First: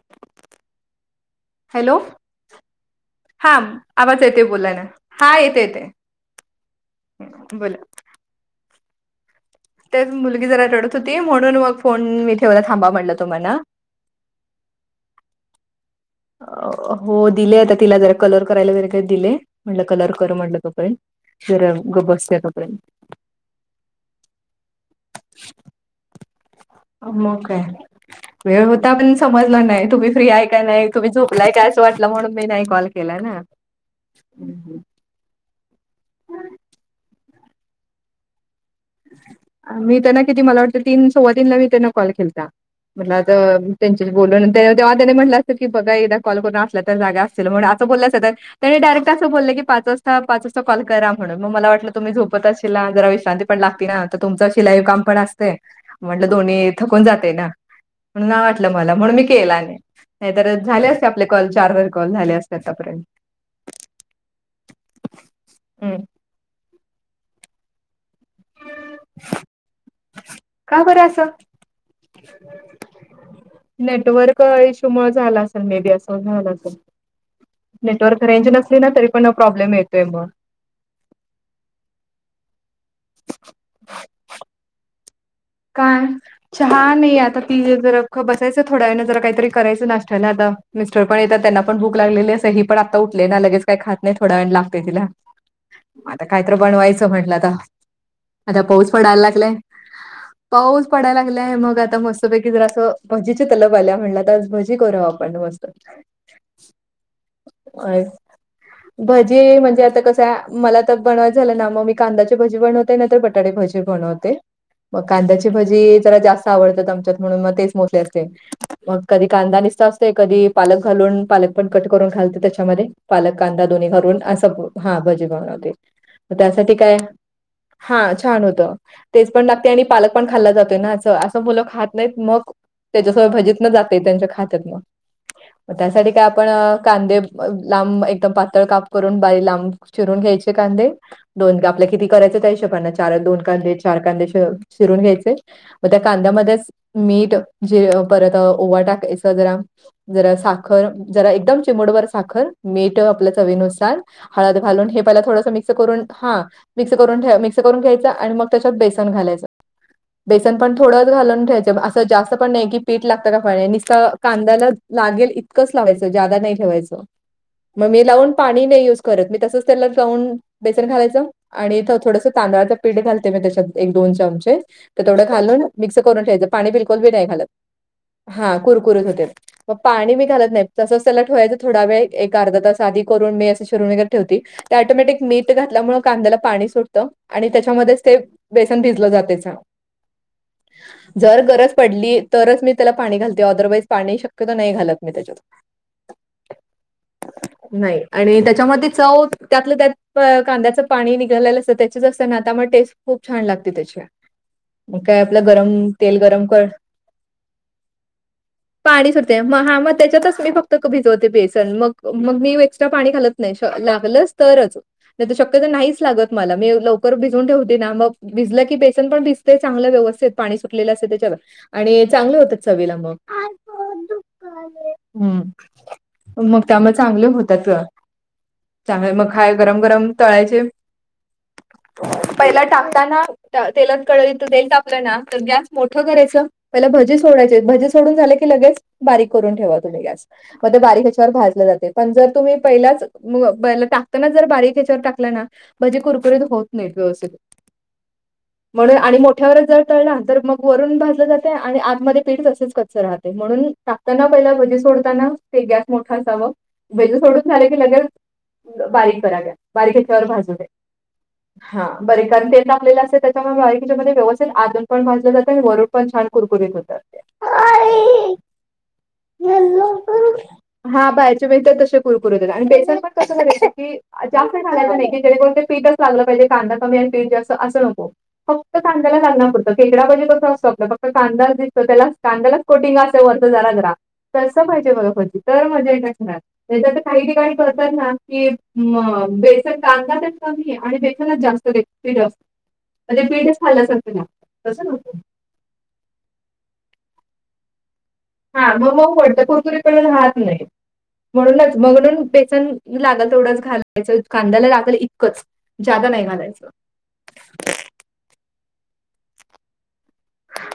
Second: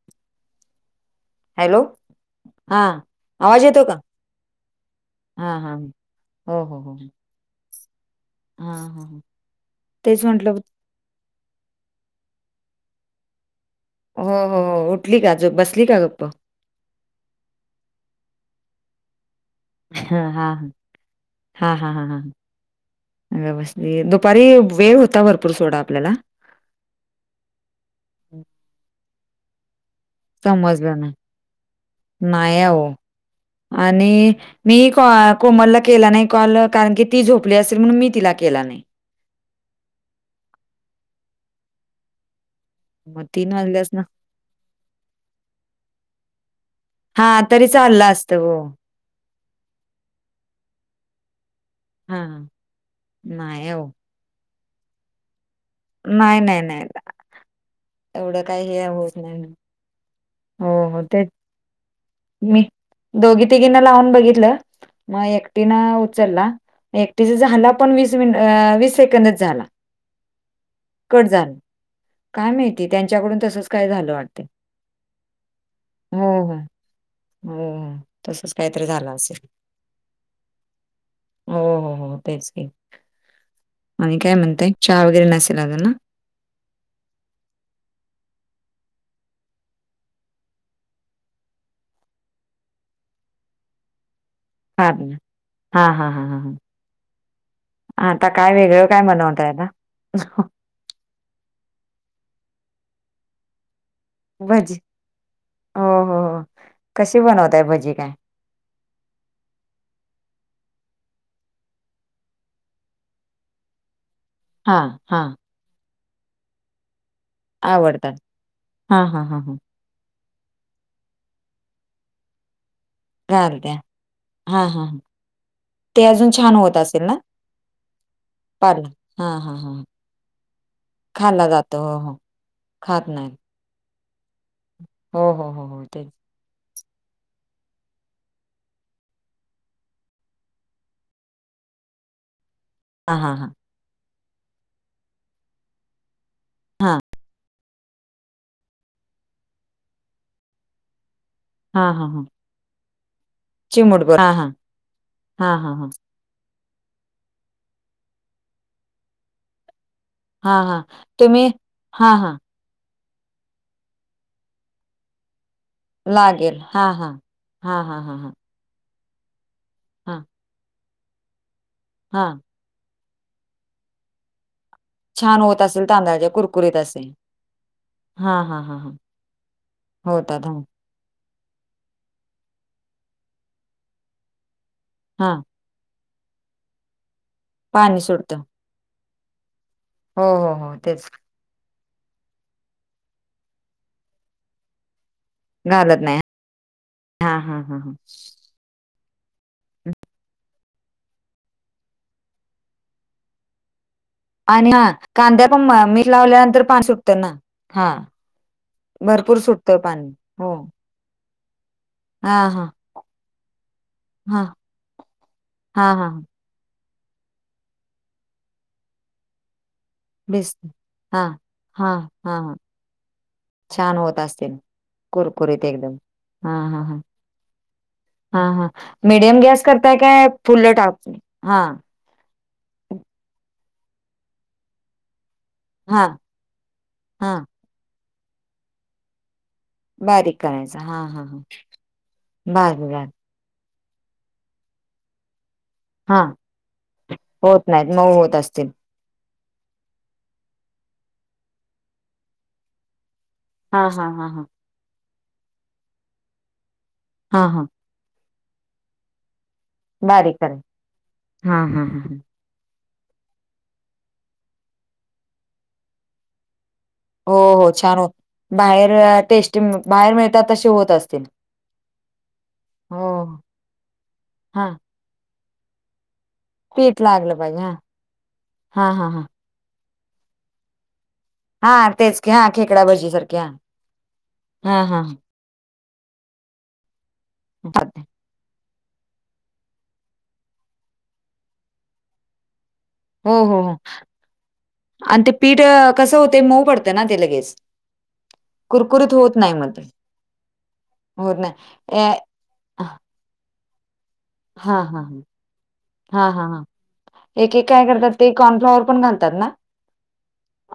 [inaudible] Hello, हा हा आवाज येतो का? आवाज येते बोलाय ना. हा येते येते. ह बोला, हम हा ह. तेच मुलगी जरा रडत होती. म्हणून मग फोन मी ठेवला. थांबा म्हणटलं तूम्हणा. हो हो हो उठली का. जो बसली का गप्प. हो दिले आता तिला जरा कलर करायला वैगरे दिले. म्हटलं कलर हा कर हा म्हटलं हा तोपर्यंत हा हा गप हा हा बसल्या तोपर्यंत. व्यवस्थित दुपारी वेळ होता. भरपूर सोडा आपल्याला, हो काय वेळ होता. पण समजलं नाही तुम्ही फ्री आहे का नाही. तुम्ही झोपलाय का असं वाटलं म्हणून मी नाही कॉल केला ना. आणि मी कोमलला केला नाही कॉल. कारण की ती झोपली असेल म्हणून मी तिला केला नाही. मी त्यांना किती मला वाटतं. तीन, सव्वा तीनला मी त्यांना कॉल केलता. म्हटल मग आता तीन वाजल्यास ना त्यांच्या बोलून तेव्हा त्याने म्हटलं असतं की बघा एकदा कॉल करून असल्या तर जागा हा अस चालेल तरी म्हणून असं बोल्या चाललं असत्या तर असतं हो त्यांनी डायरेक्ट असं बोललं की पाच वाज ता. पाच वाजता कॉल करा. म्हणून, मग मला वाटलं तुम्ही हा झोपत आशिला. जरा विश्रांती नाही हो आता तुमच शिलाई काम पण असते. म्हटलं नाही नाही दोन्ही नाही थकून जाते ना. म्हणून नाही एवढं काही वाटलं हे मला म्हणून होत मी केला नाही. नाही तर हो झाले हो असते. तेच आपले कॉल चार वेळा कॉल झाले असते मी आतापर्यंत. दोघी तिघींना लावून बघितलं मग एकटी ना उचलला. एकटीचा झाला पण वीस मि वीस सेकंदच झाला. का बरं कट असं. झाला काय माहिती त्यांच्याकडून तसच काय झालं वाटत. नेटवर्क इश्यू मुळे झाला असेल मे बी असं हो झालं हो. असेल. [inaudible] नेटवर्क रेंज तसच नसली काहीतरी ना. तरी झालं पण असेल प्रॉब्लेम येतोय मग. हो हो हो तेच आणि काय म्हणते? चहा वगैरे नसेल आजुन? काय. चहा नाही आता ती जरा बसायचं थोड्या वेळान जरा काहीतरी करायचं नाश्त्याला आता. मिस्टर पणं येतांत त्यांना पणं भूकं लागलेली आहे असी पणं आतां उठले नां लगेचं कायं खातं नाहीं थोडां वेळांण लागते हा तिलां हा हा हा आत हा कायतंर हा बनवायचं म्हंलंता आतां पाऊस पडायंला लागलायं ह [unintelligible] पाऊस पडालां लागंला आहे मंग आतां मस्तंपैकी जरां असं भजीचे तलबं आल्यां म्हणलां भजी हो हो हो कशी बनवतांय भजी कायं भजी म्हणजे आतां कसं मलां तरं बनवायंच झालं तरं नां मंग मी कांद्याची भजी बनवते नाहीं तरं बटाटे भजी मी बणवंते हां हां ती भजी ज्यां जास्तं आवडतांत आमच्यांत म्हणूंन मंग तेचं मोजले आवडतात असते मंग हा हा कधी हा हा कांदा निसतांस ते कधीं पालक घालूंन पालक पणं कंट करूंन घालते त्यांच्यामध्यें पालक कांदा घालत्या दोन्ही करूंन असं हा हा हां भजी बनवते ते अजून छान त्यांसाठी होत असेल कायं ना हां छान होतं पाला हा टेस्तं पणं हा लागतांत ते हा आणि पालक पणं खांल्ला जातो नां असं असं खाल्ला मुलं जातो खांत हो हो नाहीत मंग खात नाही त्यांच्यासोबत भजीतनं जाते त्यांच्या खातं हो हो हो हो ते त्यांसाठी कायं पणं कांदे लांब एकदंम पांतळ कांप करूंन बारीक लांब चिरूंन घ्यांयचे कांदे दोन आपल्यां किती करायचं त्यां हिशोबाने हा चार हा दोन हा कांदे चार कांदे चिरून घ्यांयचे मंग त्यां हा कांद्यामध्येचं मीठ जीरे परंत ओवां टाकायचं जरां जरां सांखर जरां एकदंम हा चिमूट भर हा हा सांखर मीठ आपल्यां चवीनुसार चिमूट बर हा हा हळंद घालूंन हे हा थोडंसं हा मिक्सं हा करूंन हां मिक्सं करूंन ठे मिक्सं करूंन घ्यांयचा आणि मंग त्यांच्यांत बेसन घालायचं हा बेसन पणं हा थोडं घालूंन तुम्ही ठेयचं असं हा जास्तं हा पणं नाहीं कि पीठ लागतं कां फक्तं कांद्याला लागेलं इतकं पि इतकं चं धावायचं जादां नाहीं लागेल हा ठेवायचं हा हा हा मी हा लावून हा पाणी मी नाही युज करतं तसंच तेलातं हा लाऊन बेसन घालायचं आणि हा थोडंसं तांदळांच पिठं पीठं घालते कां त्यांच्यात एक दोन चमचे तरं तेथोडं छान होत घालूंन असेल मिक्सं करूंन तांदळाच्या ठेयचं पाणी कुरकुरीत बिल्कुल असे बी नाहीं घालतं हा हां हा हा हा कुरकुरीतं होते मंग पाणी मी होतात घालतं हो नाहीं तसंच त्यांला ठेवायचं थोडां वेळं एक अर्धा तरं सांधी करूंन मी असं शरूंन वगैरें ठेवती ते टोमॅटिक हा मीठं घातल्या ल्यांमुळे कांद्याला पाणी सुटतं आणि त्यांच्यामध्ये पाणी चं ते सुटतं बेसन भिजलं जाते छान हो हो हो तेच जरं गरजं पडली तरचं मी त्यांला पाणी घालते अदरवाईजं पाणी शक्यंतो नाहीं घालतं मी त्यांच्यात घालत नाही हा हा हा हा नाहीं आणि त्यांच्यामध्ये चव त्यांतलं त्यांत कांद्याचं पाणी निघाललेलं असतं त्यांचेच असतं नां त्यांमुळे टेस्ट खूंप छान लागते त्यांची आणि हां कांद्या पणं मीठ गरम लावल्यांनंतर कर पाणी सुटतं नां हां पाणी सुटते मंग हां मंग त्यांच्यातच मी हो फक्तं भिजवते बेसन मंग हा मंग मी हा एक्स्ट्रां पाणी घालतं नाहीं लागलंच हा तरचं शक्यं तरं हा नाहींच हा लागतं मलां मी लव भिजूंन ठेवते नां मंग भिजल कीे बेसन पणं भिजते चांगला व्यवस्थितं पाणी बेसन सुटले असं हा त्यांच्या हा आणि चांगले हा हा होतं चवीलां मंग छान होत असतील कुरकुरीत एकदम हम्मं मंग त्यांमुळे चांगले होतांत हां हां मीडियंम गॅस करतांय कायं तळायचे फुलं टाकणे हां पहिला टांकता नां तेलातं कडई तेल तापलं नां तरं गॅस मोठं हा करायचं पहिला भजी हा सोडांयचे भजी सोडूंन झाले की लगेच बारीक करूंन ठेवायचं मंध्ये बारीक गॅस करायचा हा हा बारीच्यांवर हा भाजल्यां जाते पणं जरं तुम्हीं बर पहिल्याच बर मंग टाकतांना जरं बारीक ह्यांच्यावर टांकले नां भजी कुरकुरीत होतं नाहींत होतं नाहीतं मऊं होतं असतील म्हणूंन आणि मोठ्यांवरचं जरं तळंला तरं मंग वरूंन भाजलं जातंय आणि आतमंध्ये पीठ तसेच कच्च रहातं ते म्हणूंन हा हा हा टाकतांना हा पहिला भजी सोडतांना ते गॅस मोठं असावं भजे हा सोडून हा झाले की लगेच बारीक कराव्यां बारीक घेच्यांवर भाजू द्या हा बर कारण तेेत आपलेलं असेल बाकीच्यामध्ये व्यवस्ित आजून पण भाजलं जातं आणि वरुड पणछान कुरकुरीत होतात हो हो छान होत. तसे होत हा असतील बाहेचे ब तरर तसे पुरकुर हो आणि बेसन हो पण कस कराय. हे अ जास्त हा घालायचं नाही काय ते पिठच लाग पाहिजे कांदा कमी आणि पीठ लागलं जास्त पाहिजे हा अस नको फक्त हा हा कांद्याला हा लागण्यापूर्त खेकडा भाजी कस असतो आपला कांदा दिसतो हा त्यालाच तेच की हा कांद्यालाच खेकडा कोटिंग भजी अस सारखे वाटत हा जरा जरा तर हा पाहिजे हा बघा वरती तर मजा [inaudible] नाही तर काही ठिकाणी करतात हा. ना कि मग बेसन कांदा तर कमी आहे आणि बेखनाच जास्तते जास्त मग ते हो पीठच हो हो खाल्यसारखं लागतय तस नको आणि ते पीठ कसं होतय मऊ पडत ना ते लगेच हा मग कुरकुरीत मऊ होत पडतय नाही मग ते कुकुरीपना राहत नाही होत नाही म्हणूनच मग ए, बेसन हा लागल तेवढंच घालायचं कांद्याला हा लागल हा इतकंच जादा नाही घालायचं एकेक काय करतात ते कॉर्नफ्लॉवर पण घालतात ना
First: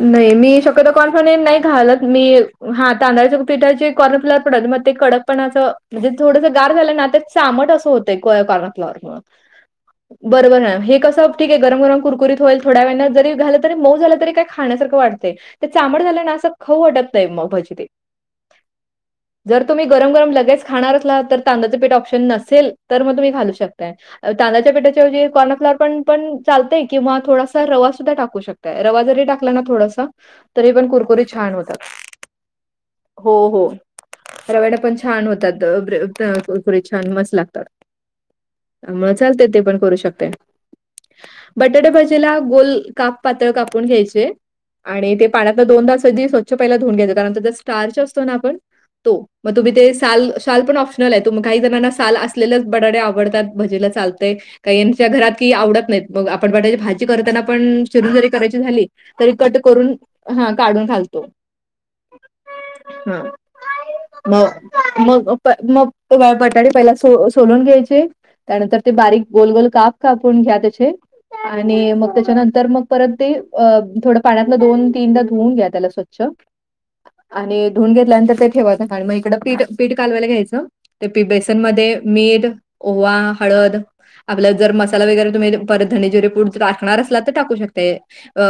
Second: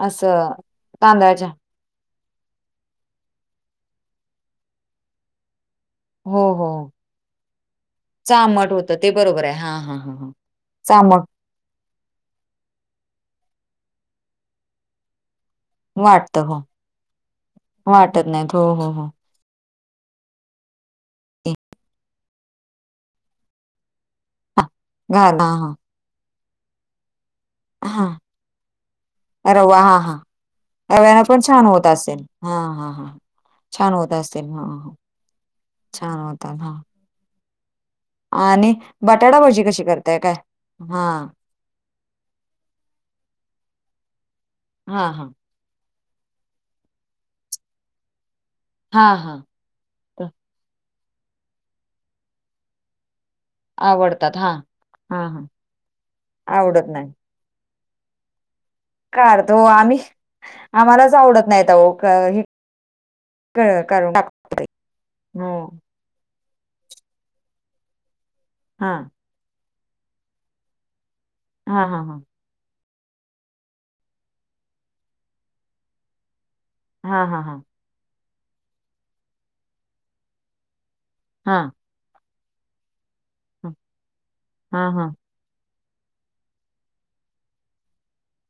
नाही असं मी शक्यतो कॉर्नफ्लॉवर तांदळाच्या नाही घालत मी हा तांदळाच्या पिठाची कॉर्नफ्लॉवर पडत मग ते कडकपणाचं म्हणजे हो थोडंसं हो गार हो झालं ना ते चामट असं होतय चामट होतं ते कॉर्नफ्लोअर बरोबर आहे हा हा ह [inaudible] ह बरोबर ना हे कसं चामट ठीक आहे गरम गरम करकुरीत होईल थोड्या वेळानं जरी झालं तरी मऊ झालं तरी काय खाण्यासारखं वाटतय ते चामट झालं ना वाटत असं हो खऊ वाटत नाही मग भजी ते वाटत नाहीत हो हो हो जर तुम्ही गरम गरम लगेच खाणार असला तर तांदळाचं पिठ ऑप्शन नसेल तर मग तुम्ही घालू शकताय हा तांदळाच्या पिठाची ऐवजी घाल हा हा कॉर्नफ्लॉर पण पण चालतय किंवा थोडासा रवा सुद्धा हा टाकू शकताय रवा जरी टाक टाकला रवा हा थोडासा हा तरी पण रव्यानं कुरकुरी पण छान होतात होत असेल हा हा हा हो हो छान होत असतील हा रव्ह्याने हा पण छान होतात छान होतात हा कुरकुरीत छान मस्त लागतात आणि त्यामुळे चालतंय ते बटाटाभजी पण कशी करू करताय शकताय. काय हा बटाटे भजीला गोल काप पातळ कापून घ्यायचे हा आणि हा ते पाण्यातला दोन तास आधी स्वच्छ पहिला धुऊून घ्यायचं कारण त्या स्टार्च असतो ना आपण तो हा हा तुम्ही ते तर साल साल पण ऑप्शनल आहे तुम काही जणांना साल असलेच बटाटे आवडतात भजीला चालतय आवडतात हा काहीच्या हा घरात हा की आवडत नाहीत मग आपण बटाय आवडत भाजी नाही करताना पण चिरून जरी करायची झाली तरी कट काढतो करून आम्ही हा काढून आम्हालाच घालतोय आवडत नाहीत अहो क हे हा क काढून टाकतो मग मग प हो मग त ग बटाटे पहिला स सोलून घ्यायचे त्यानंतर ते हा बारीक गोल-गोल काप कापून घ्या त्याचे हा आणि हा मग हा त्याच्यानंतर मग परत ते अ थोडं पाण्यात दोन-तीनदा धुवन घ्या त्याला स्वच्छ हा हा आणि धून घेतल्यानंतर ते ठेवाचं आणि मग इकडं पीठ पीठ कालवायला घ्यायचं ते बेसन हा मध्ये मीठ ओवा हा हळद आपला जर हा मसाला हा वगैरे तुम्ही परत धने जिरे पूड टाकणार असला तर टाकू शकते अ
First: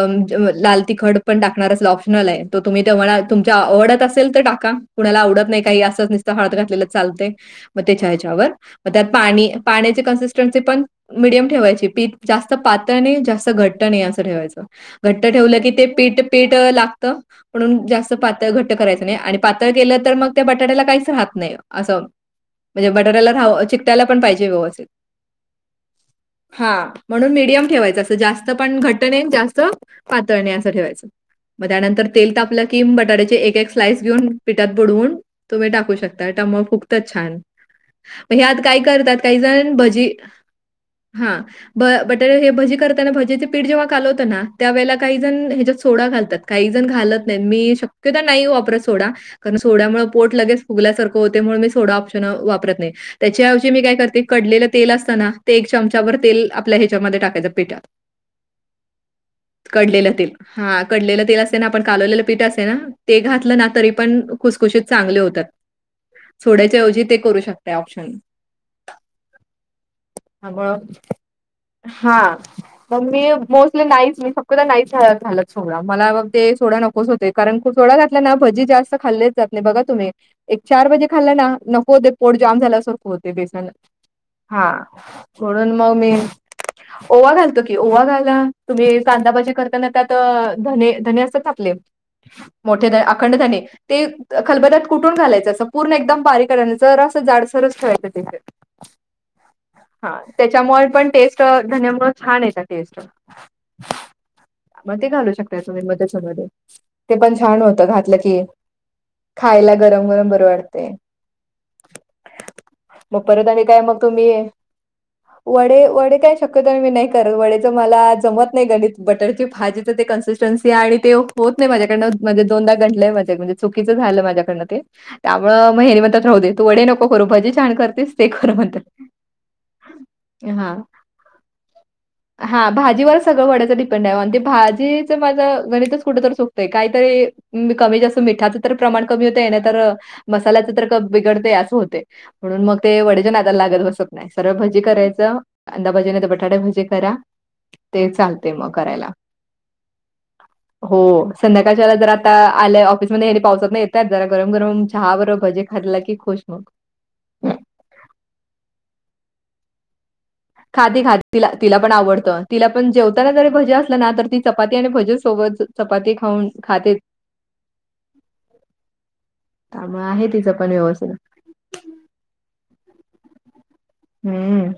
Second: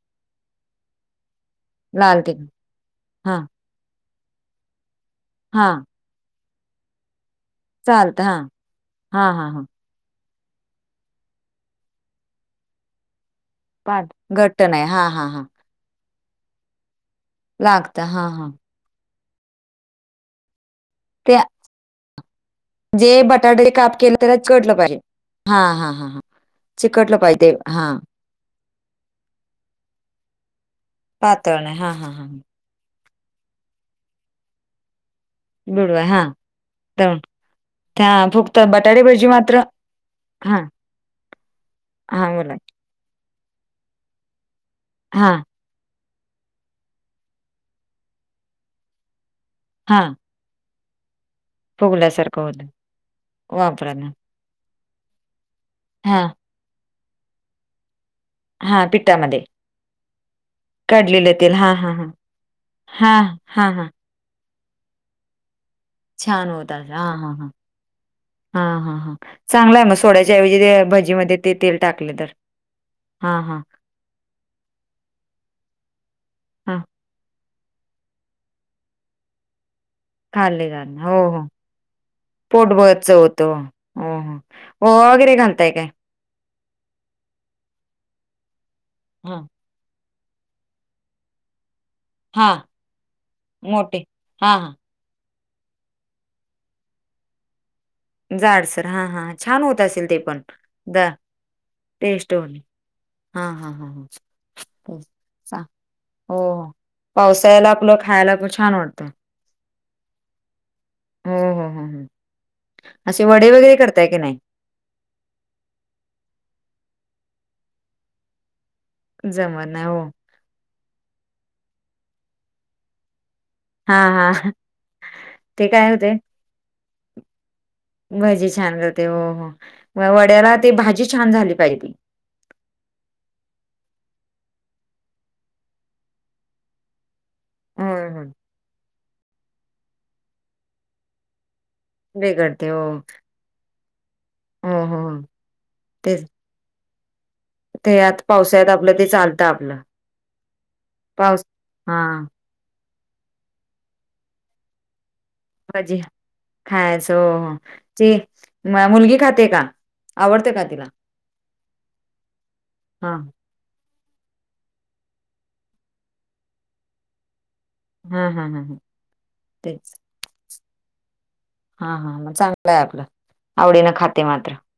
लाल तिखट पण टाकणार असला लाल ऑप्शनल आहे तिखट तुम्ही [inaudible] हा तुम्हाला आवडत असेल तर टाका कुणाला आवडत नाही हा काही असंच हळद घातलेल चालतय म तेच्या चालत हा हेच्यावर मग हा हा पाणी हा पाण्याची कन्सिस्टन्सी कन्सिस्टन्सी पण मीडियम ठेवायची ती जास्त पातळ नाही जास्त घट्ट नाही पाठ असं घट्ट ठेवायचं नाही हा हा हा लगेच ते पीठ-पीठ अ लागत म्हणुन लागत जास्त हा हा पातळ घट्ट करायच नाही आणि पातळ केलं तर मग त्या बटाट्याला काहीच राहत ते नाही अस म्हणजे जे बटाला रहाव बटाटे काप चिकायला केलं पण त्याला पाहिजे चिकटलं व्यवस्थित पाहिजे हा हा हा हा चिकटलं म्हणून पाहिजे मिडीयम हा ठेवायच अस जास्त पण घट्ट नाही जास्त पातळ नाही असं ठेवायच पातळ मग नाही हा त्यानंतर हा हा तेल तापल किम बटाट्याचे एक एक स्लाइस घेन पिठात बुडवून तुम्ही टाकू बुडवा हा शकता टमो फुक्तच दळून छान हा प हे फक्त आत काय बटाटे करतात भजी काही मात्र जण भजी हा हा ब हा बटाटे बोला भजी करताना भजीचे पीठ जेव्हा कालवतो ना त्या वेळेला काही हा जण हे सोडा घालतात काही जण घालत नाहीत मी शक्यतो नाही वापरत सोडा कारण हा सोड्यामुळे पोट लगेच [unintelligible] फुगल्यासारखं होते म्हणून मी सोडा ऑप्शन फुगल्यासारखं होतं वापरत नाही त्याच्याऐवजी मी वापरा काय ना करते कडलेलं तेल असताना ते एक चमचाभर हा तेल आपल्या ह्याच्यामध्ये टाकायचं पीठ हा पिठ्ठामध्ये [unintelligible] कडलेलं तेल हा कडलेलं तेल असे ना हा आपण हा हा कालवलेलं पीठ असे ना हा ते घातलं ना हा हा तरी पण खुसखुशीत चांगले होतात छान होत असं सोड्याच्याऐवजी हा ते हा करू हा शकत ऑप्शन हा हा हां चांगलाय मग सोड्याच्याऐवजी त्यामुळं ते भजी मध्ये ते तेल टाकले हा तर मग मी [unintelligible] मोस्टली नाहीईस मी स नाही झालं सोडा मला मग ते हा सोडा नकोच होते कारण सोडा घातल्या ना भजी जास्त [unintelligible] खाल्लेच जात बघ तुम्ही [unintelligible] एक खाल्ले जात चार वाजे हो खाल्ला हो ना नको होते पोट जाम झाल्यासारखं पोटभरच होते होतं बेसन हो हो हा हो वगैरे घालताय म्हणून काय मग मी [unintelligible] ओवा घालतो की ओवा घाला तुम्ही कांदा हा भाजा करता त्यात धने धने असतापले [unintelligible] हा मोठे अखंड झाणे ते मोठे हा हा खलबतात [unintelligible] कुठून घालायचं पूर्ण एकदम बारी करायं जरस जाडसरस ठेवायचं जाडसर हां हां हां. छान होत असेल ते हा पण त्याच्यामुळे द पण टेस्ट धन्यामु छान येतात टेस्ट [unintelligible] हा हा हा हा [unintelligible] मग ते घालू शकता तुम्ही हो मध्येमध्येध्ये हो ते पण छान पावसाळ्याला होतं आपलं घातलं खायला की पण छान वाटतं खायला गरम गरम बर वाटते हो हो हो हो [unintelligible] मग असे परत वडे आणि वगैरे काय मग करताय की तुम्ही नाही वडे वडे काय शक्यत मी नाही करत वडेचं मला जमत नाही गणित बटरची जमत नाही भाजीच हो ते कन्सिस्टन्सी आहे आणि ते होत नाही माझ्याकडनंणजे दोनदाहा घंटले आहे माझ्या म्हणजे चुकीचं हां झालं हां माझ्याकडन ते ते त्यामुळे काय मेहनी होते मणत राह दे तू वडे नको ख करू भजी छान करते भजी छान करते हो हो म वड्याला ते भाजी छान झाली पाहिजे हा भाजीवर [unintelligible] सगळं वड्याचं डिपेंड आहेण ते भाजीचं माझं गणितच कुठ तर सुकतंय काहीतरी कमी होय जसं होय मिठाचं तर प्रमाण कमी होत आहे ना तर मसाल्याचं तर बिघडते असं होत म्हणून बिघडते मग हो ते वडच्या नात्याला लागत बसत [unintelligible] नाही सर्व हो भजी हो हो. करायचं अंंदाभजी नाही तेच तर बटाटे भजी करा [unintelligible] ते आता चालते पावसाळ्यात मग आपलं ते करायला चालतं आपलं हो पाऊस संध्याकाळच्याला जर हां आता [unintelligible] आल्या ऑफिसमध्येध्ये हे पावसात न येतात जरा गरम गरम चहा बरब जी खायचं हो हो ते मुलगी खाते का आवडतें का [unintelligible] खाी खा त तिला पण आवडतं तिला पण हा जेवत ना तरी भज्या असलं ना तर ती चपाती आणि भजे सोबत चपाती खाऊन खाते हा हा ह तेच त्यामुळे आहे तिचं पण व्यवस्थित हा हा मग चांगलं आहे आपलं आवडीन खात [unintelligible] हम्म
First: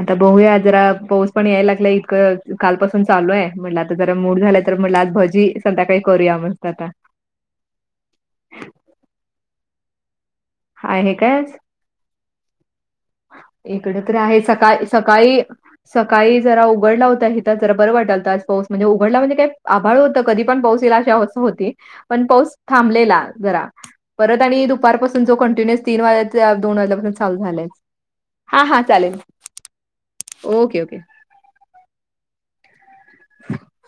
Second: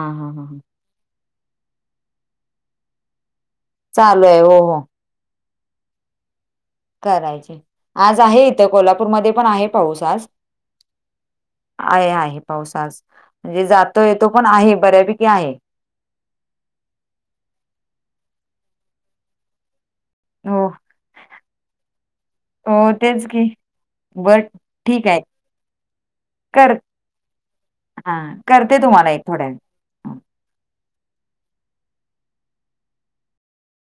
आता बहूया जरा पाऊस पण यायला लागला इतकं कालपसून चालू आहे म्हटलं आता जरा चालू आहे मूड हो झालंय तर हो म्हटलं आज भजी संध्याकाळी करूया मस्त आता करायचे आज आहे इथं कोल्हापूरमध्येध्ये पण आहे पाऊस आज आहे का [unintelligible] आहे आहे पावसात म्हणजे इकडे जातो तर येतो पण आहे सकाळ बऱ्यापैकी सकाळी आहे सकाळी जरा उघडला होता इथ जरा बरं वाटालं आज पाऊस म्हणजे उघडला म्हणजे काय आभाळ होत कधी पण हो पाऊस इल अशी अवस्था होती पण पाऊस हो थांबलेला तेच की जरा परत बट आणि ठीक आहे दुपारपासून जो कंटिन्युअस तीन वाज कर दोन वाजल्यापासून चालू झालाय च हा करते तुम्हाला एक थोड्या वेळात [unintelligible] ओके ओके [unintelligible] [unintelligible] [unintelligible]